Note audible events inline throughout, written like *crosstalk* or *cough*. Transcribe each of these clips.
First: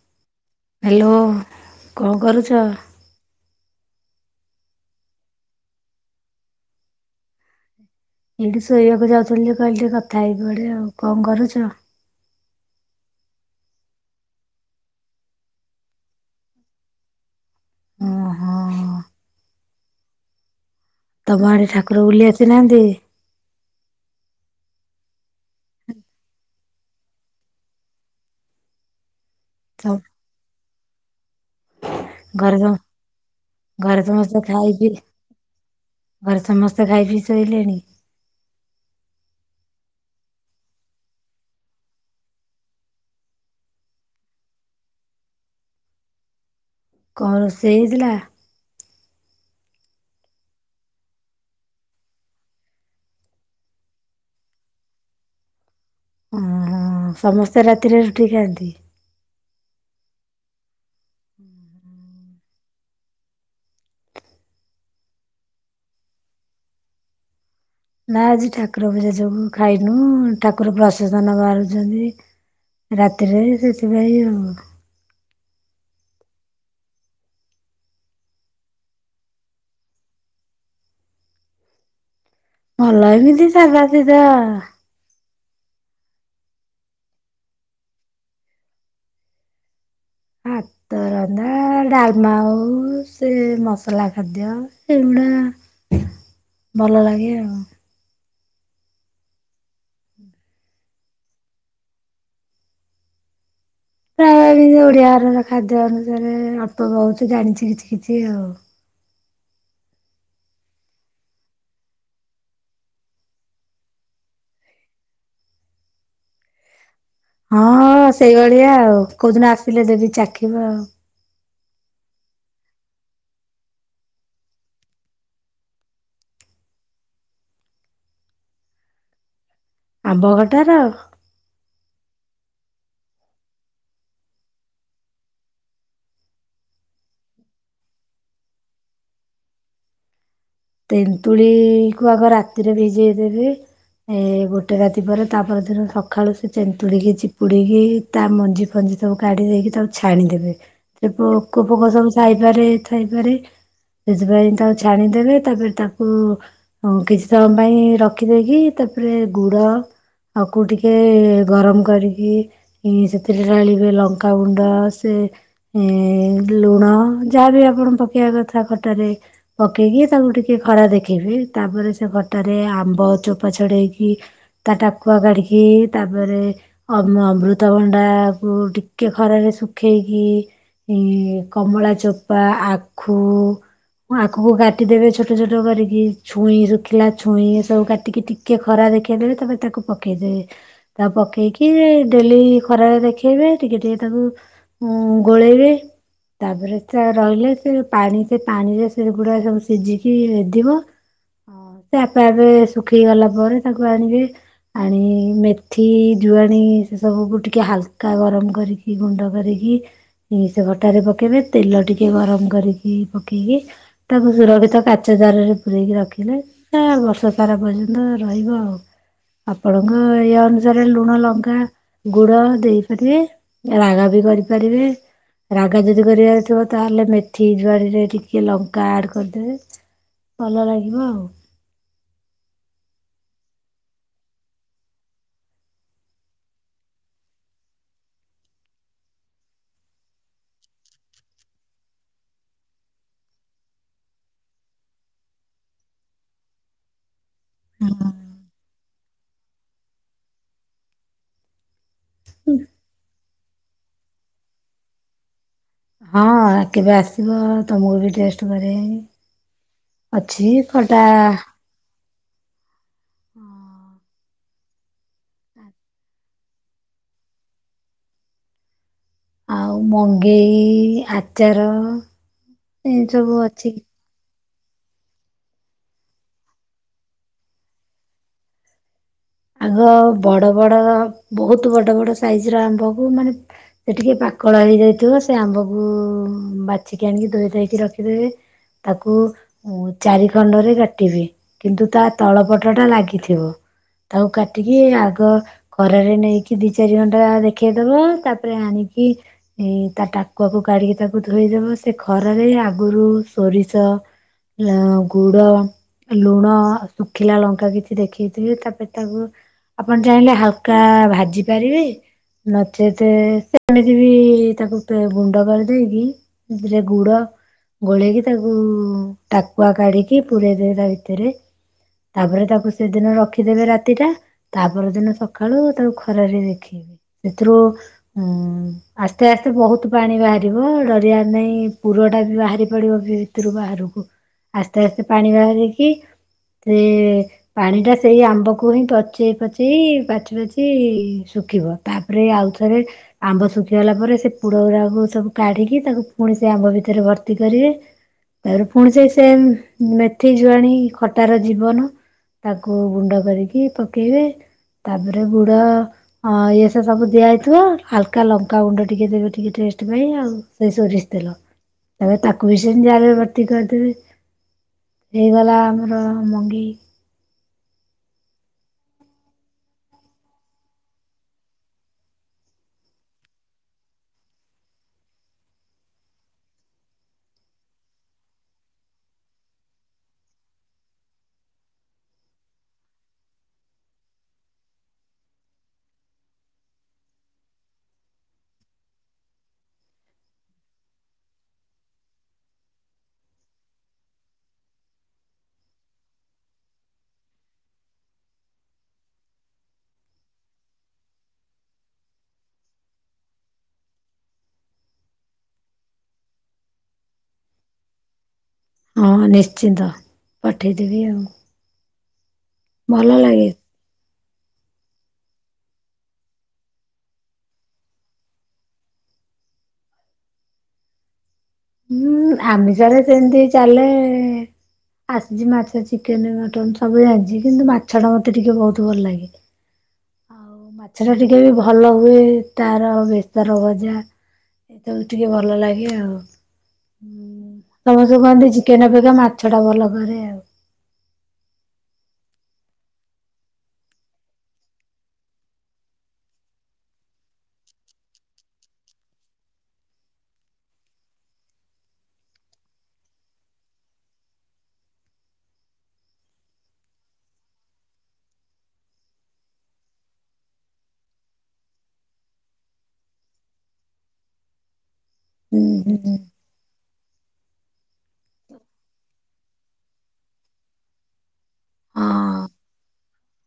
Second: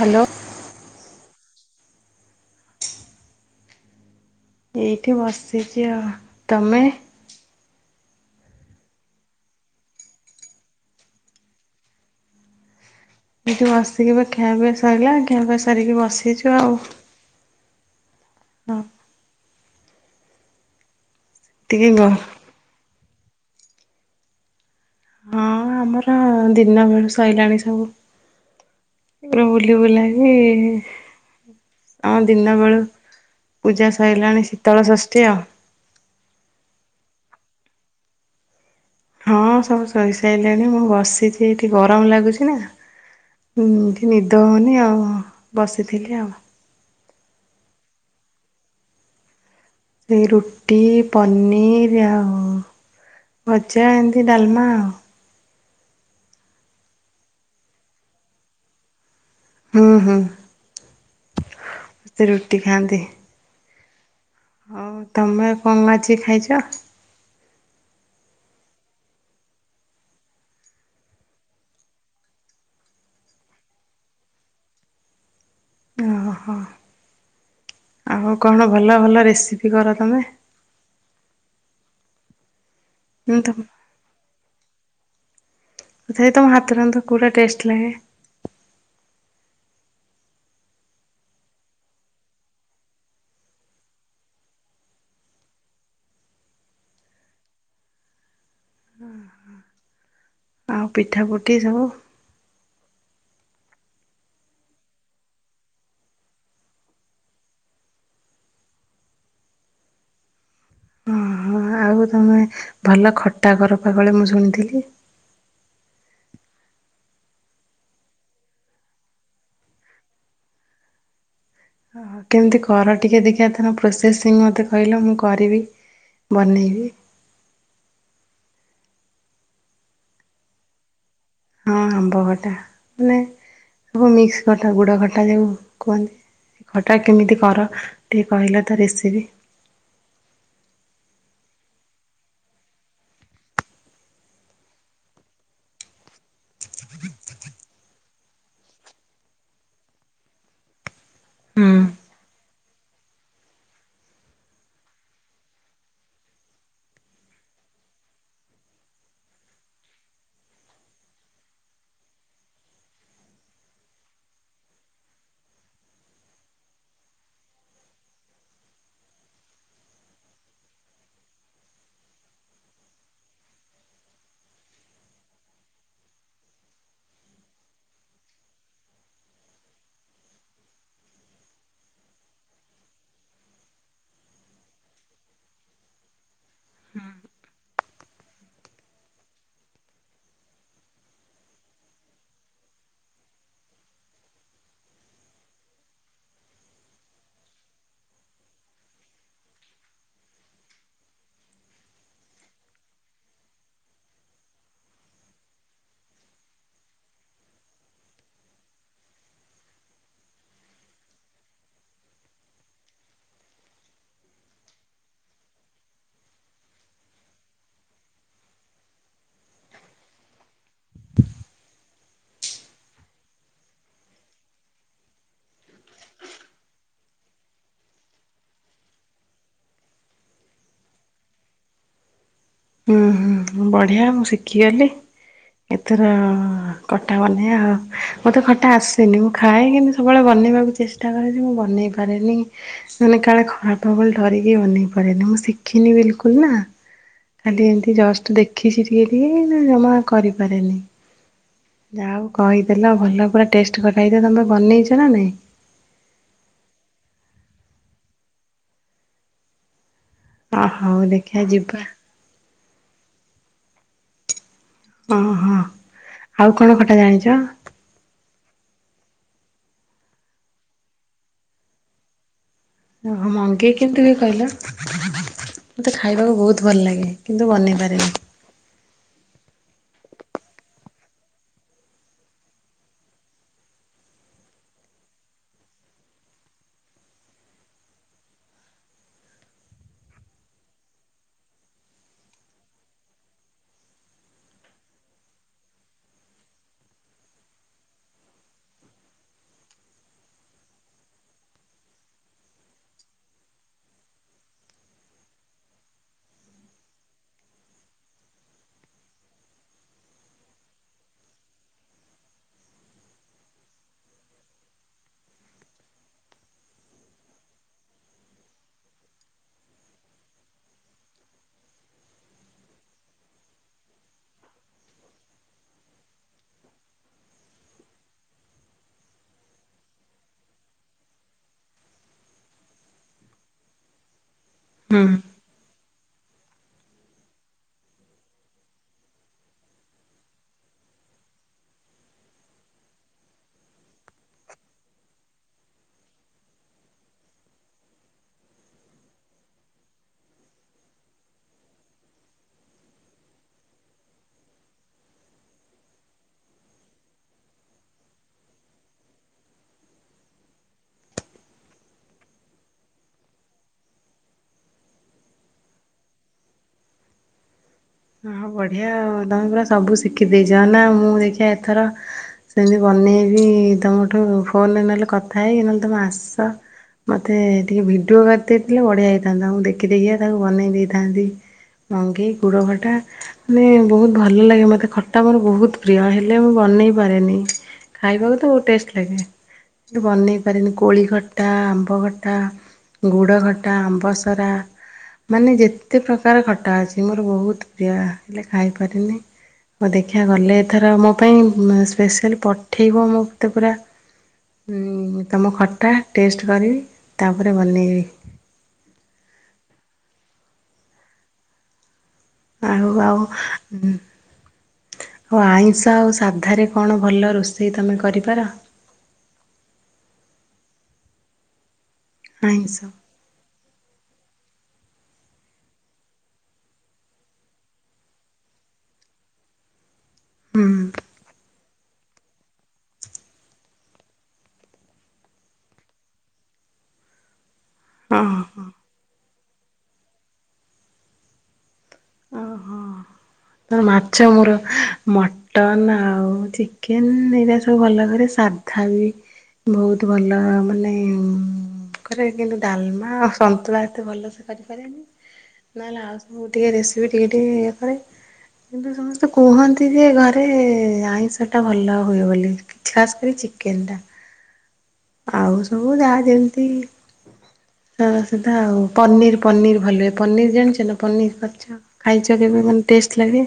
Hello. Hello କଣ କରୁଚ? ଏଇଠି ବସିଚି ଆଉ। ତମେ? ଏଇଠି ଶୋଇବାକୁ ଯାଉଥିଲି ଯେ କହିଲି ଟିକେ କଥା ହେଇ ପଡେ ଆଉ କଣ କରୁଛ? ଏଠି ବସିକି ବା ଖିଆପିଆ ସରିଲା ଖିଆ ପିଆ ସାରିକି ବସିଚୁ ଆଉ। ଓହୋ ହଁ। ତମ ଆଡେ ଟିକେ ଗ ଠାକୁର ବୁଲି ଆସିନାହାନ୍ତି? ହଁ ଆମର ଦିନ ବେଳୁ ସଇଲାଣି ସବୁ। ପୁରା ବୁଲି ତ ବୁଲାକି ହଁ ଘରେ ଦିନେ ସମ ବେଳୁ ପୂଜା ଘରେ ସମସ୍ତେ ସଇଲାଣି ଖାଇ ଶୀତଳ ପିଇ ଷଷ୍ଠୀ ଆଉ। ଘରେ ସମସ୍ତେ ଖାଇ ପିଇ ଶୋଇଲେଣି? ହଁ ସବୁ ଶୋଇସାରିଲେଣି ମୁଁ ବସିଛି ଏଠି ଗରମ ଲାଗୁଛି ନା। ଉଁ ଏଠି ନିଦ ହଉନି ଆଉ ବସିଥିଲି ଆଉ। କଣ ରୋଷେଇ ହେଇଥିଲା? ଏଇ ରୁଟି ପନିର ଆଉ ଭଜା ଏମିତି ଡାଲମା ଆଉ। ଓହୋ ସମସ୍ତେ ରାତିରେ ରୁଟି ଖାଆନ୍ତି? ହୁଁ ହୁଁ। *inaudible* ସେ ରୁଟି ଖାଆନ୍ତି। ଆଉ ତମେ କଣ ଆଜି ଖାଇଛ? ନା ଆଜି ଠାକୁର ପୂଜା ଯୋଗୁ ଖାଇନୁ ଠାକୁର ପ୍ରସେସନ ବାହାରୁଛନ୍ତି। ରାତିରେ ସେଥିପାଇଁ ଆଉ। ଓହୋ। ଆଉ କଣ ଭଲ ଭଲ ରେସିପି କର ତମେ? ଭଲ ହୁଁ ଏମିତି ତମ ସାଧା ସିଧା ତଥାପି ତମ ହାତ ରନ୍ଧା କୋଉଟା ଟେଷ୍ଟ ଲାଗେ? ଭାତ ରନ୍ଧା ଡାଲମା ହଉ ସେ ମସଲା ଖାଦ୍ୟ ଏଗୁଡା। ଭଲ ଲାଗେ ଆଉ। ଓହୋ। ଆଉ ପିଠାପୁଠି ସବୁ ପ୍ରାୟ ଓଡିଆ ଘରର ଖାଦ୍ୟ ଅନୁସାରେ ଅଳ୍ପ ବହୁଛି ଜାଣିଛି କିଛି କିଛି ଆଉ। ଓହୋ ଆଉ ତମେ ଭଲ ଖଟା କର ପା କାଳେ ମୁଁ ଶୁଣିଥିଲି। ହଁ ସେଇଭଳିଆ ଆଉ କୋଉଦିନ ଆସିଲେ ଦେବି ଚାଖିବ ଆଉ। ଅହ କେମିତି କର ଟିକେ ଦେଖିବା ତା ର ପ୍ରୋସେସିଂ ମୋତେ କହିଲ ମୁଁ କରିବି। ବନେଇବି। ଆମ୍ବ ଖଟାର ହଁ ହଁ ଆମ୍ବ ଖଟା ମାନେ ଭୂ ମିକ୍ସି ଖଟା ଗୁଡ଼ ଖଟା ଯେଉଁ କୁହନ୍ତି। ଖଟା କେମିତି କର ଟିକେ କହିଲ ତା ରେସିପି। ତେନ୍ତୁଳି କୁ ଆଗ ରାତିରେ ଭିଜେଇ ଦେବେ ଏ ଗୋଟେ ରାତି ପରେ ତାପର ଦିନ ସକାଳୁ ସେ ଚେନ୍ତୁଳିକି ଚିପୁଡିକି ତା ମଞ୍ଜି ଫଞ୍ଜି ସବୁ କାଢ଼ି ଦେଇକି ତାକୁ ଛାଣିଦେବେ। ସେ ପୋକ ହୁଁ। ଫୋକ ସବୁ ସାଇପାରେ ଥାଇପାରେ ସେଥିପାଇଁ ତାକୁ ଛାଣିଦେବେ ତାପରେ ତାକୁ କିଛି ସମୟ ପାଇଁ ରଖିଦେଇକି ତାପରେ ଗୁଡ ତାକୁ ଟିକେ ଗରମ କରିକି ଏ ସେଥିରେ ଢାଳିବେ ଲଙ୍କାଗୁଣ୍ଡ ସେ ଏ ଲୁଣ ଯାହାବି ଆପଣ ପକେଇବା କଥା ଖଟରେ ପକେଇକି ତାକୁ ଟିକେ ଖରା ଦେଖେଇବେ ତାପରେ ସେ ଖଟାରେ ଆମ୍ବ ଚୋପା ଛଡେଇକି ତା ଟାକୁଆ କାଢ଼ିକି ତା ପରେ ଅମ୍ ଅମୃତଭଣ୍ଡାକୁ ଟିକେ ଖରାରେ ଶୁଖେଇକି ଇ କମଳା ଚୋପା ଆଖୁ ହଁ ଆଖୁକୁ କାଟ୍ ଟିଦେବେ ଛୋଟ ଛୋଟ କରିକି ଛୁଇଁ ଶୁଖିଲା ଛୁଇଁ ଏ ସବୁ କାଟିକି ଟିକେ ଖରା ଦେଖେଇ ଦେବେ ତାପରେ ତାକୁ ପ କେଇଦେବେ ତା ପକେଇକି ଡେଲି ଖରାରେ ଦେଖେଇବେ ଟିକେ ଟିକେ ତାକୁ ହୁଁ ଗୋଳେଇବେ ତାପରେ ତା ରହିଲା ସେ ପାଣି ସେ ପାଣିରେ ସେ ଗୁଡା ସବୁ ଶିଝିକିଧିବ ଆ ସେ ଆପେ ଆପେ ଶୁଖି ଗଲା ପରେ ତାକୁ ଆଣିବେ ଆଣି ମେଥି ଜୁଆଣି ସେ ସବୁକୁ ଟିକେ ହାଲକା ଗରମ କରିକି ଗୁଣ୍ଡ କରିକି ସେ ଖଟାରେ ପକାଇବେ ତେଲ ଟିକେ ଗରମ କରିକି ପକେଇକି ତାକୁ ସୁରକ୍ଷିତ କାଚ ଜାରରେ ପୁରେଇକି ରଖିବେ ତା ବର୍ଷସାରା ପର୍ଯ୍ୟନ୍ତ ରହିବ ଆଉ। ଆପଣଙ୍କ ଇଏ ଅନୁସାରେ ଲୁଣ, ଲଙ୍କା, ଗୁଡ ଦେଇପାରିବେ। ରାଗ ବି କରିପାରିବେ। ରାଗ ଯଦି କରିବାର ଥିବ ତାହେଲେ ମେଥି ଜୁଆଣିରେ ଟିକେ ଲଙ୍କା ଆଡ କରଦେବେ ଭଲ ଲାଗିବ ଆଉ। ହୁଁ ହୁଁ ବଢିଆ ମୁଁ ଶିଖିଗଲି। ଏଥର ଖଟା ବନେବା ଆଉ ମୋତେ ଖଟା ଆସେନି ମୁଁ ଖାଏ କେମତି ସବୁବେଳେ ବନେଇବାକୁ ଚେଷ୍ଟା କର ଯେ ମୁଁ ବନେଇ ପାରେନି ମାନେ କାଳେ ଖରାପ ହବ ବୋଲି ଡରିକି ବନେଇ ପାରେନି ମୁଁ ଶିଖିନି ବିଲକୁଲ ନା ଖାଲି ଏମିତି ଜଷ୍ଟ ଦେଖି ଶିଖିଯାଇଥିଲି ନା ମୁଁ ଆଉ କରିପାରେନି। ଯାହା ହଉ କହିଦେଲ ଭଲ ପୁରା ଟେଷ୍ଟ ବନେଇଛ ତମେ ବନେଇଛ ନା ନାଇଁ? ହଁ କେବେ ଆସିବ ତମକୁ ବି ଟେଷ୍ଟ କରେଇବି। ଅଛି ଖଟା ଯିବା‌। ହଁ। ଅ ହଁ ହଁ ଆଉ କଣ ଖଟା ଜାଣିଛ? ଆଉ ମଙ୍ଗେଇ ଆଚାର ଏ ଓ ହୋ ସବୁ ଅଛି ମଙ୍ଗେଇ କେମତି ହୁଏ କହିଲ? ମୋତେ ଖାଇବାକୁ ବହୁତ ଭଲ ଲାଗେ କିନ୍ତୁ ବନେଇ ପାରେନି। ଆଗ ବଡ଼ ବଡ଼ ବହୁତ ବଡ଼ ବଡ଼ ସାଇଜର ଆମ୍ବକୁ ମାନେ ଏଟିକେ ପାକଳ ହେଇଯାଇଥିବ ସେ ଆମ୍ବକୁ ବାଛିକି ଆଣିକି ଧୋଇଧାଇକି ରଖିଦେବେ ତାକୁ ଓ ଚାରି ଖଣ୍ଡରେ କାଟିବେ କିନ୍ତୁ ତା ତଳପଟଟା ଲାଗିଥିବ। ତାକୁ କାଟିକି ଆଗ ଖରାରେ ନେଇକି ଦି ଚାରି ଘଣ୍ଟା ଦେଖେଇଦବ ତାପରେ ଆଣିକି ଏଇ ତା ଟାକୁଆକୁ କାଢିକି ତାକୁ ଧୋଇଦବ। ସେ ଖରାରେ ଆଗରୁ ସୋରିଷ ଗୁଡ, ଲୁଣ, ଶୁଖିଲା ଲଙ୍କା କିଛି ଦେଖେଇଥିବେ ତାପରେ ତାକୁ ଆପଣ ଚାହିଁଲେ ହାଲୁକା ଭାଜି ପାରିବେ ନଚେତ୍ ସେ *unintelligible* ତାକୁ ଗୁଣ୍ଡ କରିଦେଇକି ଏଥିରେ ଗୁଡ଼ ଗୋଳେଇକି ତାକୁ ଟାକୁଆ କାଢିକି ପୁରେଇଦେବେ ତା ଭିତରେ ତାପରେ ତାକୁ ସେଦିନ ରଖିଦେବେ ରାତି ରାତିଟା ତା ପରଦିନ ସକାଳୁ ତାକୁ ଖରାରେ ଦେଖେଇବି ସେଥିରୁ ଉଁ ଆସ୍ତେ ଆସ୍ତେ ବହୁତ ପାଣି ବାହାରିବ ଡରିଆର ନାହିଁ ପୁରଟା ବି ବାହାରି ପଡିବ ବି *unintelligible* ଆସ୍ତେ ହୁଁ ଆସ୍ତେ ପାଣି ବାହାରିକି ସେ ପାଣିଟା ସେଇ ଆମ୍ବ ତାକୁ ହିଁ ପଚେଇପଚେଇ ପାଚିପାଚି ଶୁଖିବ ତାପରେ ଆଉଥରେ ଆମ୍ବ ଶୁଖିଗଲା ପରେ ସେ ପୁରଗୁଡାକୁ ସବୁ କାଢିକି ତାକୁ ପୁଣି ସେ ଆମ୍ବ ଭିତରେ ଭର୍ତ୍ତି କରିବେ ତାପରେ ପୁଣି ସେ ସେମ୍ ମେଥି, ଜୁଆଣି ଖଟାର ଜୀବନ। ତାକୁ ଗୁଣ୍ଡ କରିକି ପକେଇବେ। ତାପରେ ଗୁଡ ହଁ ଏସବୁ ଦିଆହେଇଥିବ ହାଲୁକା ଲଙ୍କାଗୁଣ୍ଡ ଟିକେ ଦେବେ ଟିକେ ଟେଷ୍ଟ ପାଇଁ ଆଉ ସେ ସୋରିଷତେଲ ତାପରେ ତାକୁ ବି ସେମତି ଜାରରେ ଭର୍ତ୍ତି କରିଦେବି ହେଇଗଲା ଆମର ମଙ୍ଗେଇ। ହ ବଢିଆ ଆଉ ତମେ ପୁରା ସବୁ ଶିଖିଦେଇଚ ନା ମୁଁ ଦେଖିବା ଏଥର ସେମିତି ବନେଇବି ତମଠୁ ଫୋନରେ ନହେଲେ କଥା ହେଇ ନହେଲେ ତମେ ଆସ ମୋତେ ଟିକେ ଭିଡ଼ିଓ କରିଦେଇଥିଲେ ବଢ଼ିଆ ହେଇଥାନ୍ତା ମୁଁ ଦେଖି ଦେଖି ତାକୁ ବନେଇ ଦେଇଥାନ୍ତି। ମଙ୍ଗେଇ ଗୁଡ଼ଖ ଖଟା ମାନେ ବହୁତ ଭଲ ଲାଗେ ମୋତେ ଖଟା ମୋର ବହୁତ ପ୍ରିୟ ହେଲେ ମୁଁ ବନେଇ ପାରେନି। ଖାଇବାକୁ ତ ବହୁତ ଟେଷ୍ଟ ଲାଗେ କିନ୍ତୁ ବନେଇପାରେନି କୋଳି ଖଟା, ଆମ୍ବ ଖଟା ଗୁଡ଼ ଖଟା, ଆମ୍ବସରା ମାନେ ଯେତେ ପ୍ରକାର ଖଟା ଅଛି ମୋର ବହୁତ ପ୍ରିୟା ହେଲେ ଖାଇପାରିନି ମୋ ଦେଖିଆ ଗଲେ ଏଥର ମୋ ପାଇଁ ସ୍ପେଶାଲ୍ ପଠେଇବ ମୋତେ ପୁରା ତମ ଖଟା ଟେଷ୍ଟ କରିବି ତାପରେ ବନେଇବି ହଁ ନିଶ୍ଚିତ ପଠେଇଦେବି ଆଉ। ଆଉ ଭଲ ଆଉ ଲାଗେ। ଆଉ ଆଇଁଷ ଆଉ ସାଧାରେ କଣ ଭଲ ରୋଷେଇ ତମେ କରିପାର? ହୁଁ ଆଇଁଷ ଆମିଷରେ ସେମିତି ଚାଲେ ଆସିଚି ମାଛ ଚିକେନ ମଟନ ସବୁ ଜାଣିଚି କିନ୍ତୁ ମାଛ ଟା ମତେ ଟିକେ ବହୁତ ଭଲ ଲାଗେ। ଆଉ ହୁଁ ମାଛର ଟିକେ ବି ଭ ଭଲ ହୁଏ ତାର ବେସର ଭଜା ଏସବୁ ଟିକେ ଭଲ ଲାଗେ ଆଉ। ହୁଁ ସମସ୍ତେ କୁହନ୍ତି ଓହୋ ଚିକେନ ଅପେକ୍ଷା ମାଛ ଟା ଭଲ କରେ ଆଉ। ଓହୋ। ତ ମାଛ ମୋର ମ ମଟନ ଆଉ ଚିକେନ ଏଇଟା ସବୁ ଭଲ କରେ ସାଧା ବି ବହୁତ ଭଲ ମାନେ କରେ କିନ୍ତୁ ଡାଲମା ଆଉ ସନ୍ତୁଳା ଏତେ ଭଲସେ କରିପାରେନି। ନହେଲେ ଆଉ ସବୁ ଟିକିେ ରେସିପିି ଟିକେ ଟିକେ ଇଏ କରେ। କିନ୍ତୁ ସମସ୍ତେ କୁହନ୍ତି ଯେ ଘରେ ଆଇଁଷ ଟା ଭଲ ହୁଏ ବୋଲି। ଖାସ୍ କରି ଚିକେନ ଟା। *inaudible* ଆଉ ହୁଁ ସବୁ ଯା ହୁଁ ଯେମିତି ହଁ ସେଟା ଆଉ ପନିର ପନିର ଭଲ ହୁଏ ପନିର ଜାଣିଚ ନା ପନିର ପଛ ଖାଇଚ ହଁ କେବେ ମାନେ ଟେଷ୍ଟ ଲାଗେ।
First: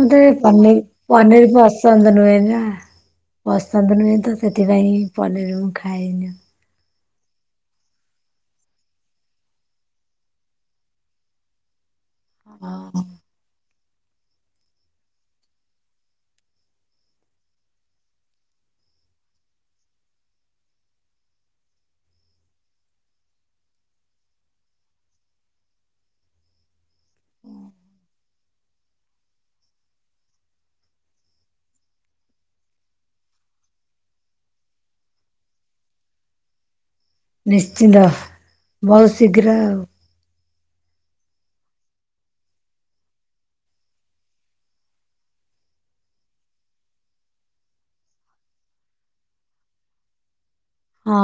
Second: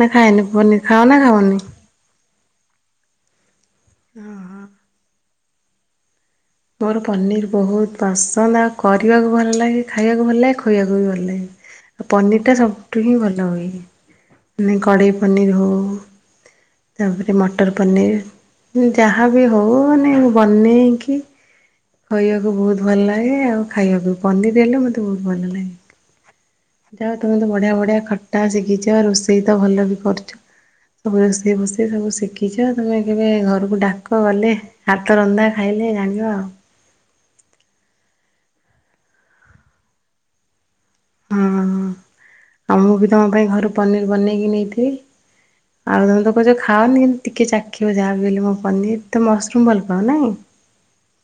ନା ଏ ଖାଏନି ପନିର ପନୀର ଖାଅ ନା ପନିର ଖାଅନି? ପସ୍ ଚନ୍ଦନ ନୁହେଁ ନା ପସନ୍ଦ ନୁହେଁ ତ ଓହୋ ସେଥିପାଇଁ ପନିର୍ ମୁଁ ଖାଏନି। ମୋର ପନିର ବହୁତ ପସନ୍ଦ ଆଉ କରିବାକୁ ଭଲ ଲାଗେ ଖାଇବାକୁ ଭଲ ଲାଗେ ଖୁଆବାକୁ ବି ଭଲ ଲାଗେ। ଆଉ ପନିର ଟା ହଁ ସବୁଠୁ ହିଁ ଭଲ ହୁଏ ମାନେ କଡ଼େଇ ପନିର ହଉ ତାପରେ ମଟର ପନିର୍ ଯାହା ବି ହଉ ମାନେ ବନେଇକି ଖୋଇବାକୁ ବହୁତ ଭଲ ଲାଗେ ଆଉ ଖାଇବାକୁ ପନିର ହେଲେ ମତେ ବହୁତ ଭଲ ଲାଗେ। ଯା ହୋଉ ତମେ ତ ବଢିଆ ବଢିଆ ଖଟା ଶିଖିଚ ଆଉ ରୋଷେଇ ତ ଭଲ ବି କରୁଛ। ସବୁ ରୋଷେଇ ଫୋଷେଇ ସବୁ ଶିଖିଚ ତମେ କେବେ ଘରକୁ ଡାକ ଗଲେ? ହାତ ରନ୍ଧା ଖାଇଲେ ଜାଣିବ ଆଉ। ନିଶ୍ଚିନ୍ତ ବହୁତ ଶୀଘ୍ର ଆଉ। ହଁଁ ଆଉ ମୁଁ ବି ତମ ପାଇଁ ଘରୁ ପନିର୍ ବନେଇକି ନେଇଥିବି। ଆଉ ତମେ ତ କୋହୁଚ ଖାଅନି କିନ୍ତୁ ଟିକିେ ଚାଖିବ ଯାହାବି ହେଲେ ମୋ ପନିର ତ ମସରୁମ୍ ଭଲ ପାଓ ନାଇ। ହଁ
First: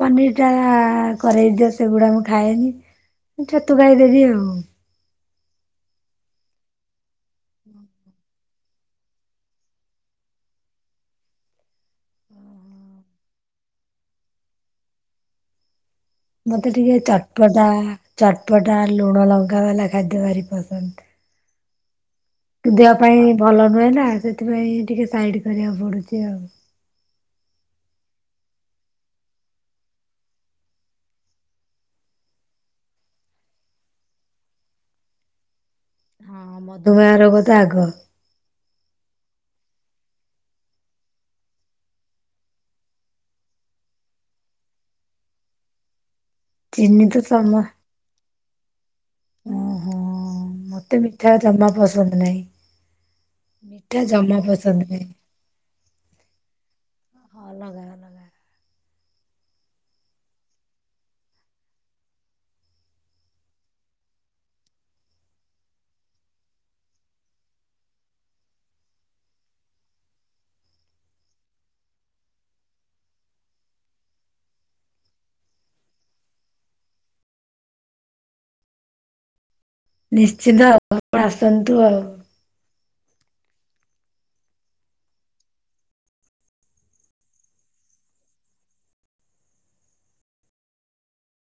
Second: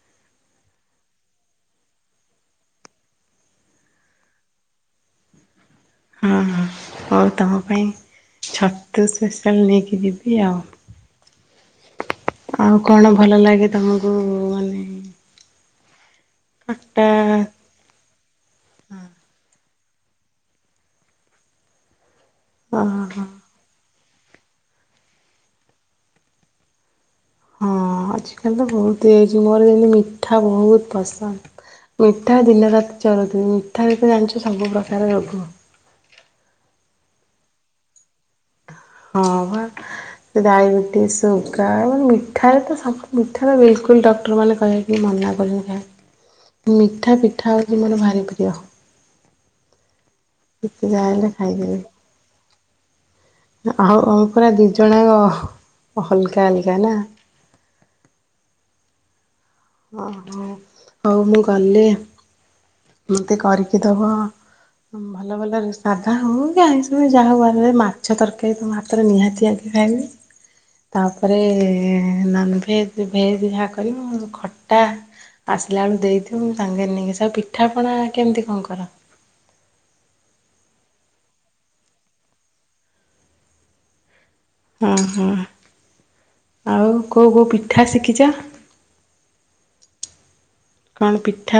ପନିର ଟା କରେଇ ଦିଅ ସେଗୁଡା ମୁଁ ଖାଏନି। ମୁଁ ଛତୁ ଗାଇଦେବି ଆଉ। ହଁ ହଁ ହଉ ତମ ପାଇଁ ଛତୁ ସ୍ପେଶାଲ ନେଇକି ଯିବି ଆଉ। ଆଉ କଣ ଭଲ ଲାଗେ ତମକୁ ମାନେ? ମତେ ଟିକେ ଖଟା ଚଟପଟା ଚଟପଟା ଲୁଣ ଲଙ୍କା ବାଲା ଖାଦ୍ୟ ଭାରି ପସନ୍ଦ। ଦେହ ଓହୋ। ପାଇଁ ଭଲ ନୁହେଁ ନା ସେଥିପାଇଁ ଟିକେ ସାଇଡ କରିବାକୁ ପଡ଼ୁଚି ଆଉ। ହଁ ଆଜିକାଲି ତ ବହୁତ ଏ ଯୁଗରେ ମିଠା ବହୁତ ପସନ୍ଦ। ମିଠା ଦିନରାତି ଚରୁଥିମି ମିଠା ରେ ତ ଜାଣିଚ ସବୁ ପ୍ରକାର ରୋଗ। ହଁ ମଧୁମେହ ରୋଗ ତ ଆଗ। ହଁ ପା। ସେ ଡାଇବେଟିସ୍ ସୁଗାର ମାନେ ମିଠାରେ ତ ସବୁ ମିଠା ବିଲକୁଲ ଡକ୍ଟର ମାନେ କହ *unintelligible* ଏ ମନା କରୁଚନ୍ତି ଖାଇବାକୁ। *inaudible* ମିଠା, ତ ପିଠା ସମ ହେଉଚି ମୋର ଭାରି ପ୍ରିୟ। ଓହୋ ଯେତେ ମତେ ଯାହା ହେଲେ ମିଠା ଜମା ଖାଇଦେବି। ପସନ୍ଦ ନାହିଁ। ଆଉ ମିଠା ଆମ ଜମା ପରା ପସନ୍ଦ ନାହିଁ ଦିଜଣଯାକ ଅଲଗା ଅଲଗା ନା? ହଁ ଲଗା ଲଗା ଓ ହୋ ହଉ ମୁଁ ଗଲେ ମୋତେ କରିକି ଦବ ଭଲ ଭଲରେ ସାଧା ହଉ କି ଆଇଁସ ଯାହା କଲେ ମାଛ ତର୍କାରୀ ତମ ହାତରେ ନିହାତି ଆ ତୁ ଖାଇଲୁଣୀ? ତାପରେ ନନଭେଜ ଭେଜ ଯାହା କରିବୁ ଖଟା ଆସିଲା ବେଳୁ ଦେଇଥିବୁ ମୁ ସାଙ୍ଗରେ ନେଇକି ଆସିବି ଆଉ ପିଠାପଣା କେମିତି କଣ କର? ନିଶ୍ଚିନ୍ତ ଆଉ ଆପଣ ଆସନ୍ତୁ ଆଉ। ହୁଁ ହୁଁ। ଆଉ କୋଉ କୋଉ ପିଠା ଶିଖିଚ? କଣ ପିଠା?